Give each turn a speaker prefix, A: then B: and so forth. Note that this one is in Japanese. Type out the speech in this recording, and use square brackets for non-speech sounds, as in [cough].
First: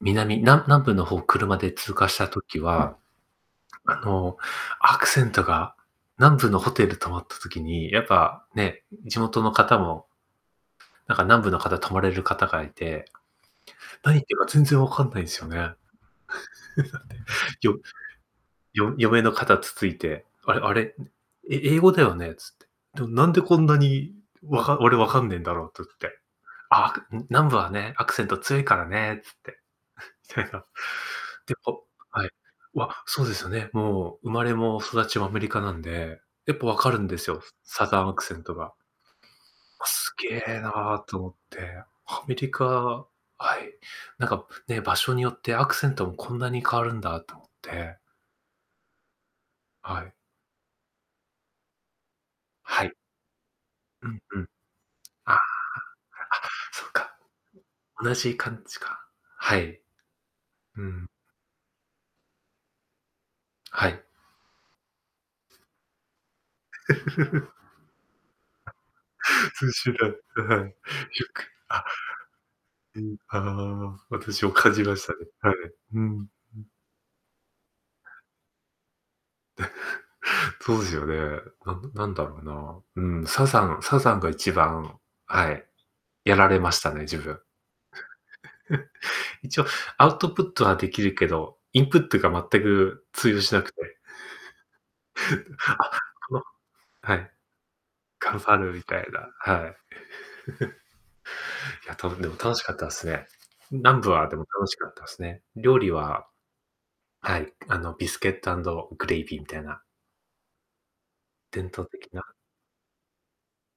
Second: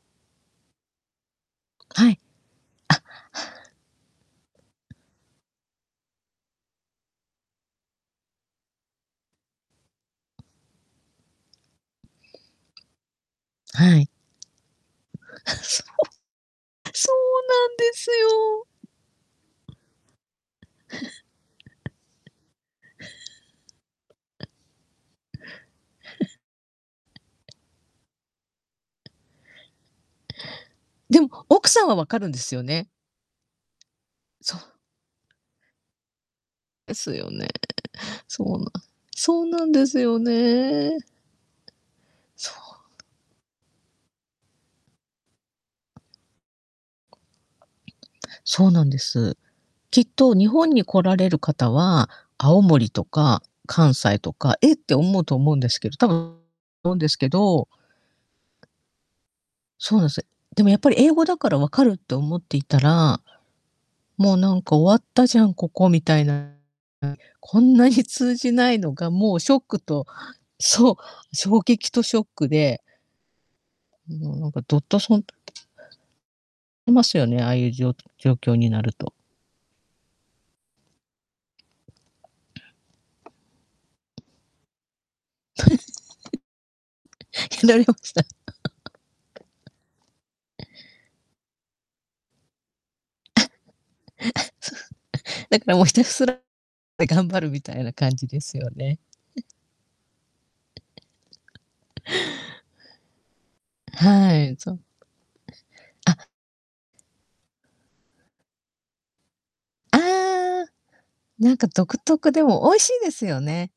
A: 南な南部の方、車で通過
B: は
A: し
B: い。
A: た時
B: あ
A: は、あの、アクセントが南部のホテル泊まった時に、やっぱね、んん、地元の方もなんか南部の方泊まれる方がいて、
B: はい。
A: 何言ってるか全然分かんないんっすよね。
B: [chuckles] そう。そう
A: [chuckles]
B: な
A: で、
B: ん
A: よ
B: ですよ。
A: よ嫁の肩つついて、「あれあれ、ん、え英語だよね」つ
B: [chuckles]
A: って。「でもなんでこんなにわか俺分かんないかんねえんだろう」って言って。「ああ、くん、南部はね、ア
B: [chuckles]
A: クセント強いからね」つって。[chuckles]
B: でも、
A: [unintelligible] で、
B: 奥さ
A: ほ
B: んは分か
A: は
B: る
A: い。
B: んですよ
A: う
B: ね。
A: わ、そうですよね、もう生まれ
B: そう。
A: も育ちもアメリカなんで、やっぱ分か
B: で
A: るん
B: す
A: で
B: よ
A: すよ、
B: ね。
A: すサザンアクセン
B: そう
A: ト
B: なん
A: が。
B: そうなんで
A: 「あ、
B: す
A: す
B: よ
A: げえ
B: ね。
A: な」と思って。アメリ
B: そ
A: カ
B: う。
A: はい、なんか、ね、場所によってアクセントもこんなに変わるんだと思って。
B: そうなんです。き
A: は
B: っ
A: い。
B: と日本に来られる方は、青
A: は
B: 森
A: い。
B: とか関
A: う
B: 西
A: ん
B: と
A: うん。
B: か、「えっ」て思う
A: ああ。
B: と
A: あ、
B: 思うんですけどたぶん
A: そう
B: 思うんです
A: か。
B: けど
A: 同じ感じか。はい。
B: そうなんす、え、でも、やっ
A: う
B: ぱり、
A: ん。
B: 「英語だから分かる」と思っていったら、
A: はい。
B: 「もうなんか終わったじゃんここ」みたいな。な
A: [chuckles]
B: こんなに通じないのが
A: [chuckles]
B: もうシ
A: [unintelligible]
B: ョックと
A: はい、しゅ
B: そう、
A: く、
B: 衝
A: あ、
B: 撃とショックで
A: うん、ああ、
B: ん、もう
A: 私
B: な
A: も
B: んか
A: 感
B: どっ
A: じま
B: と
A: した
B: そ
A: ね、
B: んとっ
A: はい。
B: き
A: ふん。う
B: いますよね、ああいうじょう状況になると。
A: [chuckles] そうですよね。なんなんだろうな。うん、サザンサザンが一番はい、やられましたね、自分。
B: [chuckles] ひないおくさん [chuckles]
A: [chuckles] 一応アウトプットはできるけど、インプットが全く通
B: [chuckles] つふ
A: 用しなくて。
B: [chuckles] だから
A: [chuckles]
B: もうひ
A: あ、
B: たす
A: く
B: ら、
A: わ
B: え、
A: は
B: 頑
A: い。
B: 張るみたいな感じ
A: 頑
B: で
A: 張
B: すよ
A: るみ
B: ね。
A: たいな、
B: え。
A: はい。[chuckles] いや、
B: [chuckles]
A: 多分でも楽しかったっすね。ん、南部は
B: は
A: でも
B: い。
A: 楽
B: そ
A: し
B: う。
A: かったっすね。料理は
B: あ
A: はい、あの、ビスケットアンドグレイビーみたいな
B: ああ、なんか
A: 伝統
B: 独
A: 的
B: 特、
A: な
B: でも美味しいですよね。